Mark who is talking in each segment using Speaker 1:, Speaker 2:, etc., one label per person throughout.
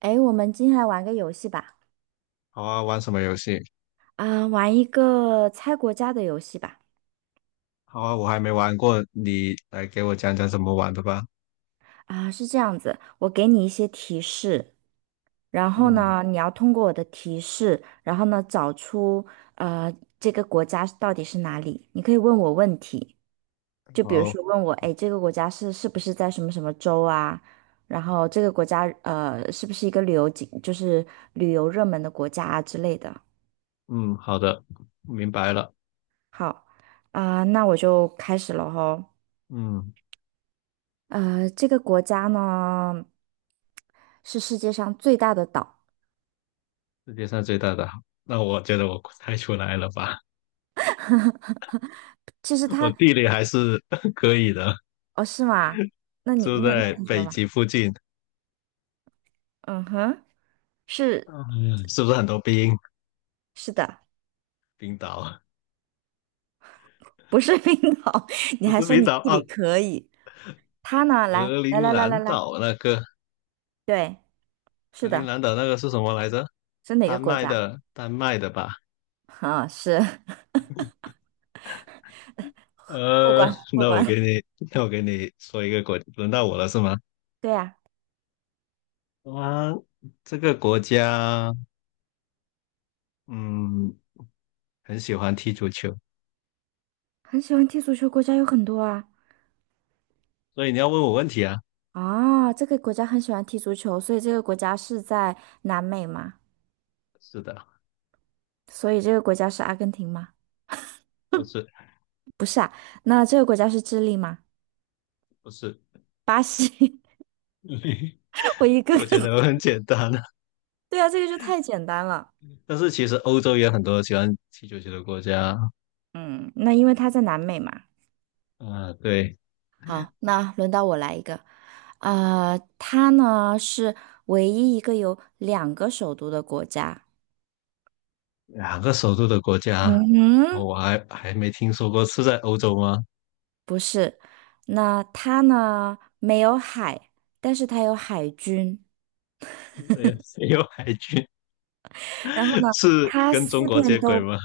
Speaker 1: 诶，我们今天来玩个游戏吧，
Speaker 2: 好啊，玩什么游戏？
Speaker 1: 玩一个猜国家的游戏吧。
Speaker 2: 好啊，我还没玩过，你来给我讲讲怎么玩的吧。
Speaker 1: 是这样子，我给你一些提示，然后
Speaker 2: 嗯，
Speaker 1: 呢，你要通过我的提示，然后呢，找出呃这个国家到底是哪里。你可以问我问题，就比如
Speaker 2: 好，
Speaker 1: 说问我，诶，这个国家是不是在什么什么州啊？然后这个国家是不是一个旅游景，就是旅游热门的国家啊之类的。
Speaker 2: 嗯，好的，明白了。
Speaker 1: 好，那我就开始了吼。
Speaker 2: 嗯，
Speaker 1: 呃，这个国家呢是世界上最大的岛。
Speaker 2: 世界上最大的，那我觉得我猜出来了吧？
Speaker 1: 其实
Speaker 2: 我
Speaker 1: 它，
Speaker 2: 地理还是 可以的，
Speaker 1: 哦，是吗？那你
Speaker 2: 住
Speaker 1: 那
Speaker 2: 在
Speaker 1: 你
Speaker 2: 北
Speaker 1: 说吧。
Speaker 2: 极附近。
Speaker 1: 嗯哼，是
Speaker 2: 嗯，是不是很多冰？
Speaker 1: 是的，
Speaker 2: 冰岛
Speaker 1: 不是冰岛。你
Speaker 2: 不
Speaker 1: 还
Speaker 2: 是
Speaker 1: 说
Speaker 2: 冰
Speaker 1: 你
Speaker 2: 岛
Speaker 1: 地
Speaker 2: 啊，
Speaker 1: 理可以？它呢？来
Speaker 2: 格
Speaker 1: 来
Speaker 2: 陵
Speaker 1: 来来来
Speaker 2: 兰
Speaker 1: 来，
Speaker 2: 岛那个，
Speaker 1: 对，
Speaker 2: 格
Speaker 1: 是
Speaker 2: 陵
Speaker 1: 的，
Speaker 2: 兰岛那个是什么来着？
Speaker 1: 是哪个
Speaker 2: 丹
Speaker 1: 国
Speaker 2: 麦
Speaker 1: 家？
Speaker 2: 的，丹麦的吧？
Speaker 1: 啊，是 过
Speaker 2: 呃，
Speaker 1: 关 过
Speaker 2: 那我给
Speaker 1: 关。
Speaker 2: 你，那我给你说一个国，轮到我了是吗？
Speaker 1: 对呀，
Speaker 2: 啊，这个国家，嗯，很喜欢踢足球，
Speaker 1: 很喜欢踢足球国家有很多啊。
Speaker 2: 所以你要问我问题啊？
Speaker 1: 啊，这个国家很喜欢踢足球，所以这个国家是在南美吗？
Speaker 2: 是的，
Speaker 1: 所以这个国家是阿根廷吗？
Speaker 2: 不是，
Speaker 1: 那这个国家是智利吗？
Speaker 2: 不是，
Speaker 1: 巴西，我一 个
Speaker 2: 我觉
Speaker 1: 个，
Speaker 2: 得我 很简单的。
Speaker 1: 对啊，这个就太简单了。
Speaker 2: 但是其实欧洲也有很多喜欢踢足球的国家，
Speaker 1: 嗯，那因为它在南美嘛。
Speaker 2: 嗯、对，
Speaker 1: 好，那轮到我来一个，呃，它呢是唯一一个有两个首都的国家。
Speaker 2: 两个首都的国
Speaker 1: 嗯
Speaker 2: 家，哦
Speaker 1: 哼，
Speaker 2: 我还没听说过，是在欧洲吗？
Speaker 1: 不是，那它呢没有海，但是它有海军。
Speaker 2: 没有，没有海军，
Speaker 1: 然后呢，
Speaker 2: 是
Speaker 1: 它
Speaker 2: 跟中
Speaker 1: 四
Speaker 2: 国
Speaker 1: 面
Speaker 2: 接轨
Speaker 1: 都，
Speaker 2: 吗？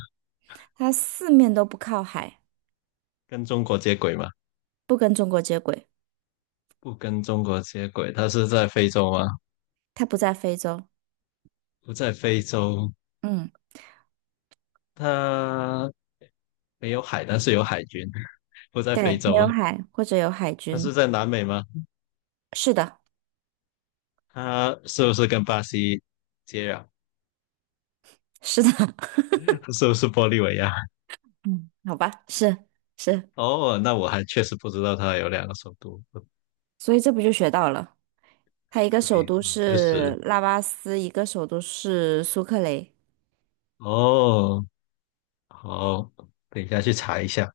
Speaker 1: 它四面都不靠海，
Speaker 2: 跟中国接轨吗？
Speaker 1: 不跟中国接轨，
Speaker 2: 不跟中国接轨，它是在非洲吗？
Speaker 1: 它不在非洲。
Speaker 2: 不在非洲，
Speaker 1: 嗯。
Speaker 2: 它没有海，但是有海军。不在非
Speaker 1: 对，
Speaker 2: 洲，
Speaker 1: 没有海或者有海
Speaker 2: 它是
Speaker 1: 军，
Speaker 2: 在南美吗？
Speaker 1: 是的，
Speaker 2: 它是不是跟巴西接壤？
Speaker 1: 是的，
Speaker 2: 是不是玻利维亚？
Speaker 1: 嗯，好吧，是，
Speaker 2: 哦，那我还确实不知道它有两个首都。不
Speaker 1: 所以这不就学到了？它一个
Speaker 2: 可以，
Speaker 1: 首都
Speaker 2: 嗯，知识。
Speaker 1: 是拉巴斯，一个首都是苏克雷。
Speaker 2: 哦，好，等一下去查一下。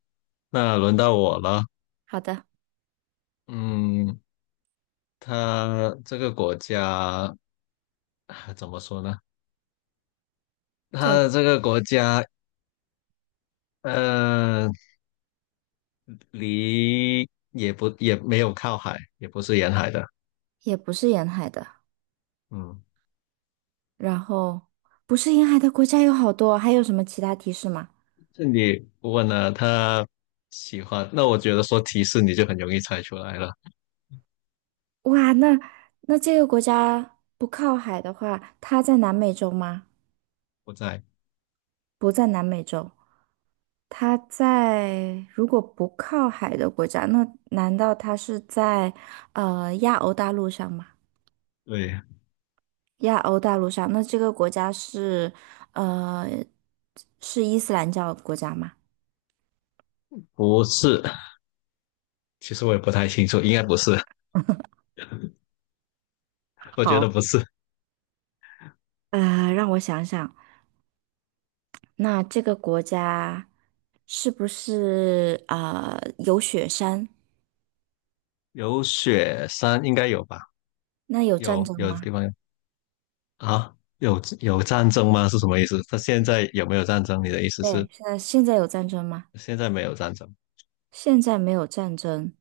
Speaker 2: 那轮到我了。
Speaker 1: 好的，
Speaker 2: 嗯，它这个国家 啊怎么说呢？
Speaker 1: 这
Speaker 2: 它
Speaker 1: 个
Speaker 2: 这个国家呃，离也不也没有靠海，也不是沿海的。
Speaker 1: 也不是沿海的，
Speaker 2: 嗯，
Speaker 1: 然后不是沿海的国家有好多，还有什么其他提示吗？
Speaker 2: 这你问了他喜欢，那我觉得说提示你就很容易猜出来了。
Speaker 1: 哇，那这个国家不靠海的话，它在南美洲吗？
Speaker 2: 不在，
Speaker 1: 不在南美洲，它在如果不靠海的国家，那难道它是在亚欧大陆上吗？
Speaker 2: 对，
Speaker 1: 亚欧大陆上，那这个国家是呃是伊斯兰教国家吗？
Speaker 2: 不是。其实我也不太清楚，应该不是，我觉得
Speaker 1: 好，
Speaker 2: 不是。
Speaker 1: 呃，让我想想，那这个国家是不是有雪山？
Speaker 2: 有雪山应该有吧？
Speaker 1: 那有战
Speaker 2: 有
Speaker 1: 争
Speaker 2: 有地
Speaker 1: 吗？
Speaker 2: 方有啊？有战争吗？是什么意思？他现在有没有战争？你的意思是
Speaker 1: 对，现在有战争吗？
Speaker 2: 现在没有战争？
Speaker 1: 现在没有战争。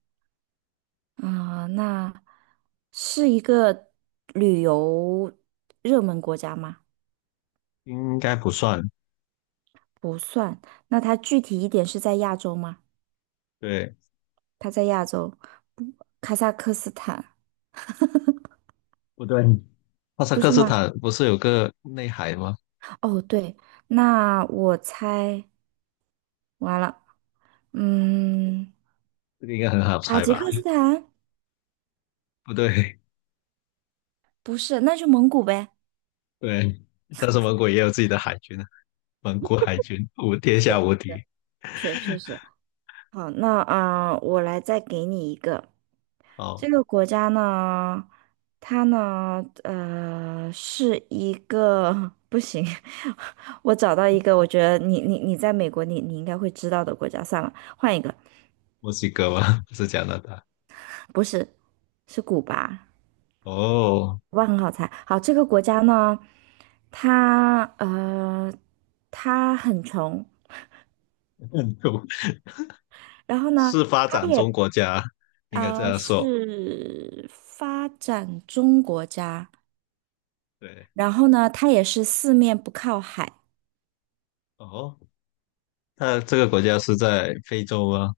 Speaker 1: 啊，那是一个旅游热门国家吗？
Speaker 2: 应该不算。
Speaker 1: 不算。那它具体一点是在亚洲吗？
Speaker 2: 对，
Speaker 1: 它在亚洲，不卡萨克斯坦，
Speaker 2: 不对，哈萨
Speaker 1: 不
Speaker 2: 克
Speaker 1: 是
Speaker 2: 斯
Speaker 1: 吗？
Speaker 2: 坦不是有个内海吗？
Speaker 1: 哦，对，那我猜完了，嗯，
Speaker 2: 这个应该很好
Speaker 1: 塔
Speaker 2: 猜
Speaker 1: 吉
Speaker 2: 吧？
Speaker 1: 克斯坦
Speaker 2: 不对，
Speaker 1: 不是，那就蒙古呗。
Speaker 2: 对，但是蒙古也有自己的海军啊，蒙古海军无天下
Speaker 1: 对
Speaker 2: 无
Speaker 1: 对，
Speaker 2: 敌。
Speaker 1: 确确实。好，那啊，我来再给你一个。这
Speaker 2: 好，
Speaker 1: 个国家呢，它呢，呃，是一个 不行，我找到一个，我觉得你你在美国你，你应该会知道的国家，算了，换一个，
Speaker 2: 墨西哥吗？不是加拿大。
Speaker 1: 不是，是古巴，
Speaker 2: 哦，
Speaker 1: 古巴很好猜。好，这个国家呢，它呃，它很穷，
Speaker 2: 印度
Speaker 1: 然后呢，
Speaker 2: 是发
Speaker 1: 它
Speaker 2: 展
Speaker 1: 也
Speaker 2: 中国家，应该这样说。
Speaker 1: 是发展中国家，
Speaker 2: 对，
Speaker 1: 然后呢，它也是四面不靠海。
Speaker 2: 哦，那这个国家是在非洲吗？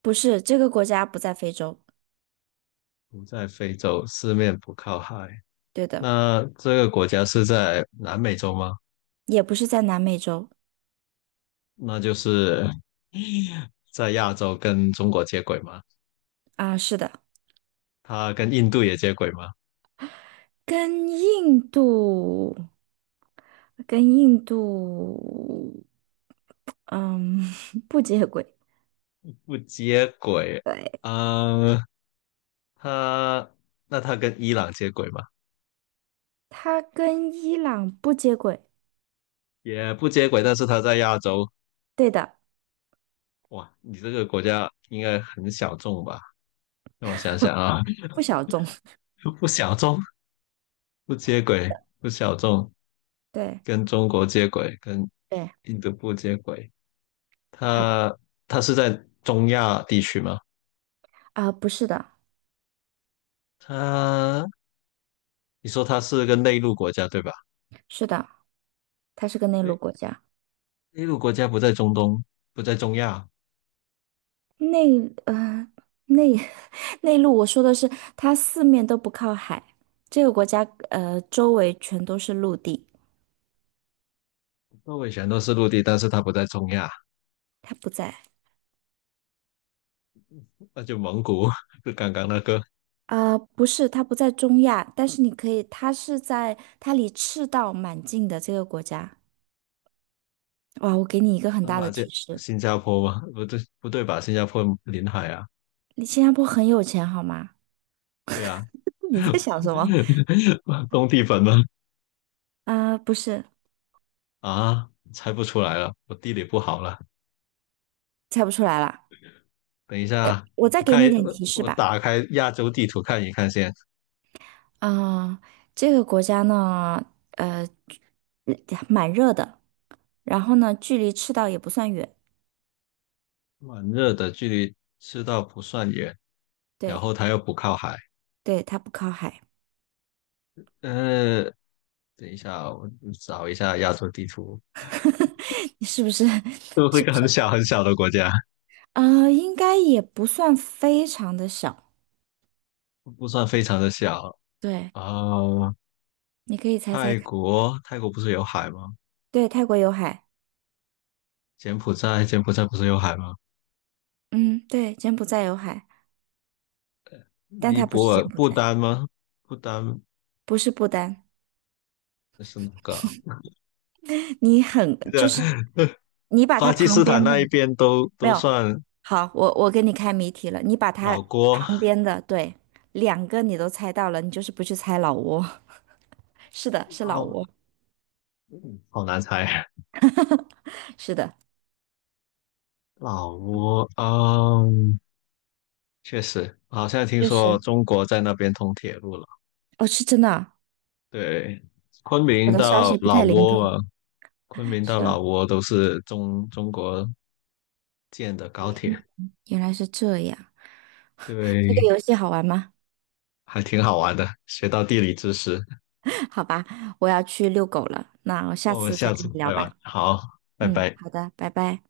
Speaker 1: 不是，这个国家不在非洲，
Speaker 2: 不在非洲，四面不靠海。
Speaker 1: 对的，
Speaker 2: 那这个国家是在南美洲吗？
Speaker 1: 也不是在南美洲
Speaker 2: 那就是在亚洲跟中国接轨吗？
Speaker 1: 啊，是的，
Speaker 2: 它跟印度也接轨吗？
Speaker 1: 跟印度，跟印度，嗯，不接轨，
Speaker 2: 不接轨。
Speaker 1: 对，
Speaker 2: 嗯，它那它跟伊朗接轨吗？
Speaker 1: 它跟伊朗不接轨，
Speaker 2: 也不接轨，但是它在亚洲。
Speaker 1: 对的，
Speaker 2: 哇，你这个国家应该很小众吧？让我想想啊，
Speaker 1: 不小众，
Speaker 2: 不小众，不接轨，不小众，
Speaker 1: 对
Speaker 2: 跟中国接轨，跟
Speaker 1: 对，
Speaker 2: 印度不接轨。
Speaker 1: 好的，
Speaker 2: 它它是在中亚地区吗？
Speaker 1: 啊，不是的，
Speaker 2: 它你说它是个内陆国家对吧？
Speaker 1: 是的，它是个内
Speaker 2: 内
Speaker 1: 陆国家。
Speaker 2: 内陆国家不在中东，不在中亚，
Speaker 1: 内呃内 内陆，我说的是它四面都不靠海，这个国家周围全都是陆地，
Speaker 2: 诺维全都是陆地，但是它不在中亚，
Speaker 1: 它不在
Speaker 2: 那就蒙古，就刚刚那个，
Speaker 1: 啊，不是它不在中亚，但是你可以，它是在它离赤道蛮近的这个国家。哇，我给你一个很
Speaker 2: 那
Speaker 1: 大的
Speaker 2: 马这
Speaker 1: 提示，
Speaker 2: 新加坡吗？不对，不对吧？新加坡临海啊，
Speaker 1: 你新加坡很有钱好吗？
Speaker 2: 对啊，
Speaker 1: 你在想什么？
Speaker 2: 东帝汶吗？
Speaker 1: 不是，
Speaker 2: 啊，猜不出来了，我地理不好了。
Speaker 1: 猜不出来了。
Speaker 2: 等一下，
Speaker 1: 我再
Speaker 2: 我
Speaker 1: 给
Speaker 2: 看
Speaker 1: 你一
Speaker 2: 一
Speaker 1: 点提示
Speaker 2: 我
Speaker 1: 吧。
Speaker 2: 打开亚洲地图看一看先。
Speaker 1: 啊、这个国家呢，呃，嗯蛮热的。然后呢，距离赤道也不算远，
Speaker 2: 蛮热的，距离赤道不算远，然
Speaker 1: 对
Speaker 2: 后它又不靠海。
Speaker 1: 对，它不靠海，
Speaker 2: 呃，等一下，我找一下亚洲地图。
Speaker 1: 你是不是？
Speaker 2: 就 是一
Speaker 1: 是
Speaker 2: 个
Speaker 1: 不是？
Speaker 2: 很小很小的国家，
Speaker 1: 呃，应该也不算非常的小，
Speaker 2: 不算非常的小
Speaker 1: 对，
Speaker 2: 啊。
Speaker 1: 你可以猜猜
Speaker 2: 泰
Speaker 1: 看。
Speaker 2: 国，泰国不是有海吗？
Speaker 1: 对，泰国有海，
Speaker 2: 柬埔寨，柬埔寨不是有海吗？
Speaker 1: 嗯，对，柬埔寨有海，但
Speaker 2: 尼
Speaker 1: 它不是
Speaker 2: 泊
Speaker 1: 柬
Speaker 2: 尔、
Speaker 1: 埔
Speaker 2: 不
Speaker 1: 寨，
Speaker 2: 丹吗？不丹
Speaker 1: 不是不丹，
Speaker 2: 是哪个啊？
Speaker 1: 你很
Speaker 2: 这
Speaker 1: 就
Speaker 2: 个
Speaker 1: 是你把
Speaker 2: 巴
Speaker 1: 它
Speaker 2: 基
Speaker 1: 旁
Speaker 2: 斯坦
Speaker 1: 边的
Speaker 2: 那一边都
Speaker 1: 没
Speaker 2: 都
Speaker 1: 有，
Speaker 2: 算
Speaker 1: 好，我给你开谜题了，你把
Speaker 2: 老
Speaker 1: 它
Speaker 2: 挝，
Speaker 1: 边的对两个你都猜到了，你就是不去猜老挝，是的，是老
Speaker 2: 老，
Speaker 1: 挝，
Speaker 2: 嗯好难猜。老挝，嗯，确实，好像听
Speaker 1: 确
Speaker 2: 说
Speaker 1: 实，
Speaker 2: 中国在那边通铁路了。
Speaker 1: 哦，是真的啊
Speaker 2: 对，昆
Speaker 1: 我
Speaker 2: 明
Speaker 1: 的消
Speaker 2: 到
Speaker 1: 息不
Speaker 2: 老
Speaker 1: 太灵
Speaker 2: 挝
Speaker 1: 通。
Speaker 2: 嘛，昆明到老
Speaker 1: 是，
Speaker 2: 挝都是中国建的高铁，
Speaker 1: 嗯原来是这样。这个
Speaker 2: 对，
Speaker 1: 游戏好玩吗？
Speaker 2: 还挺好玩的，学到地理知识。
Speaker 1: 好吧，我要去遛狗了。那我
Speaker 2: 那
Speaker 1: 下
Speaker 2: 我们
Speaker 1: 次再
Speaker 2: 下
Speaker 1: 跟
Speaker 2: 次
Speaker 1: 你聊
Speaker 2: 再
Speaker 1: 吧。
Speaker 2: 玩，好，拜
Speaker 1: 嗯，
Speaker 2: 拜。
Speaker 1: 好的，拜拜。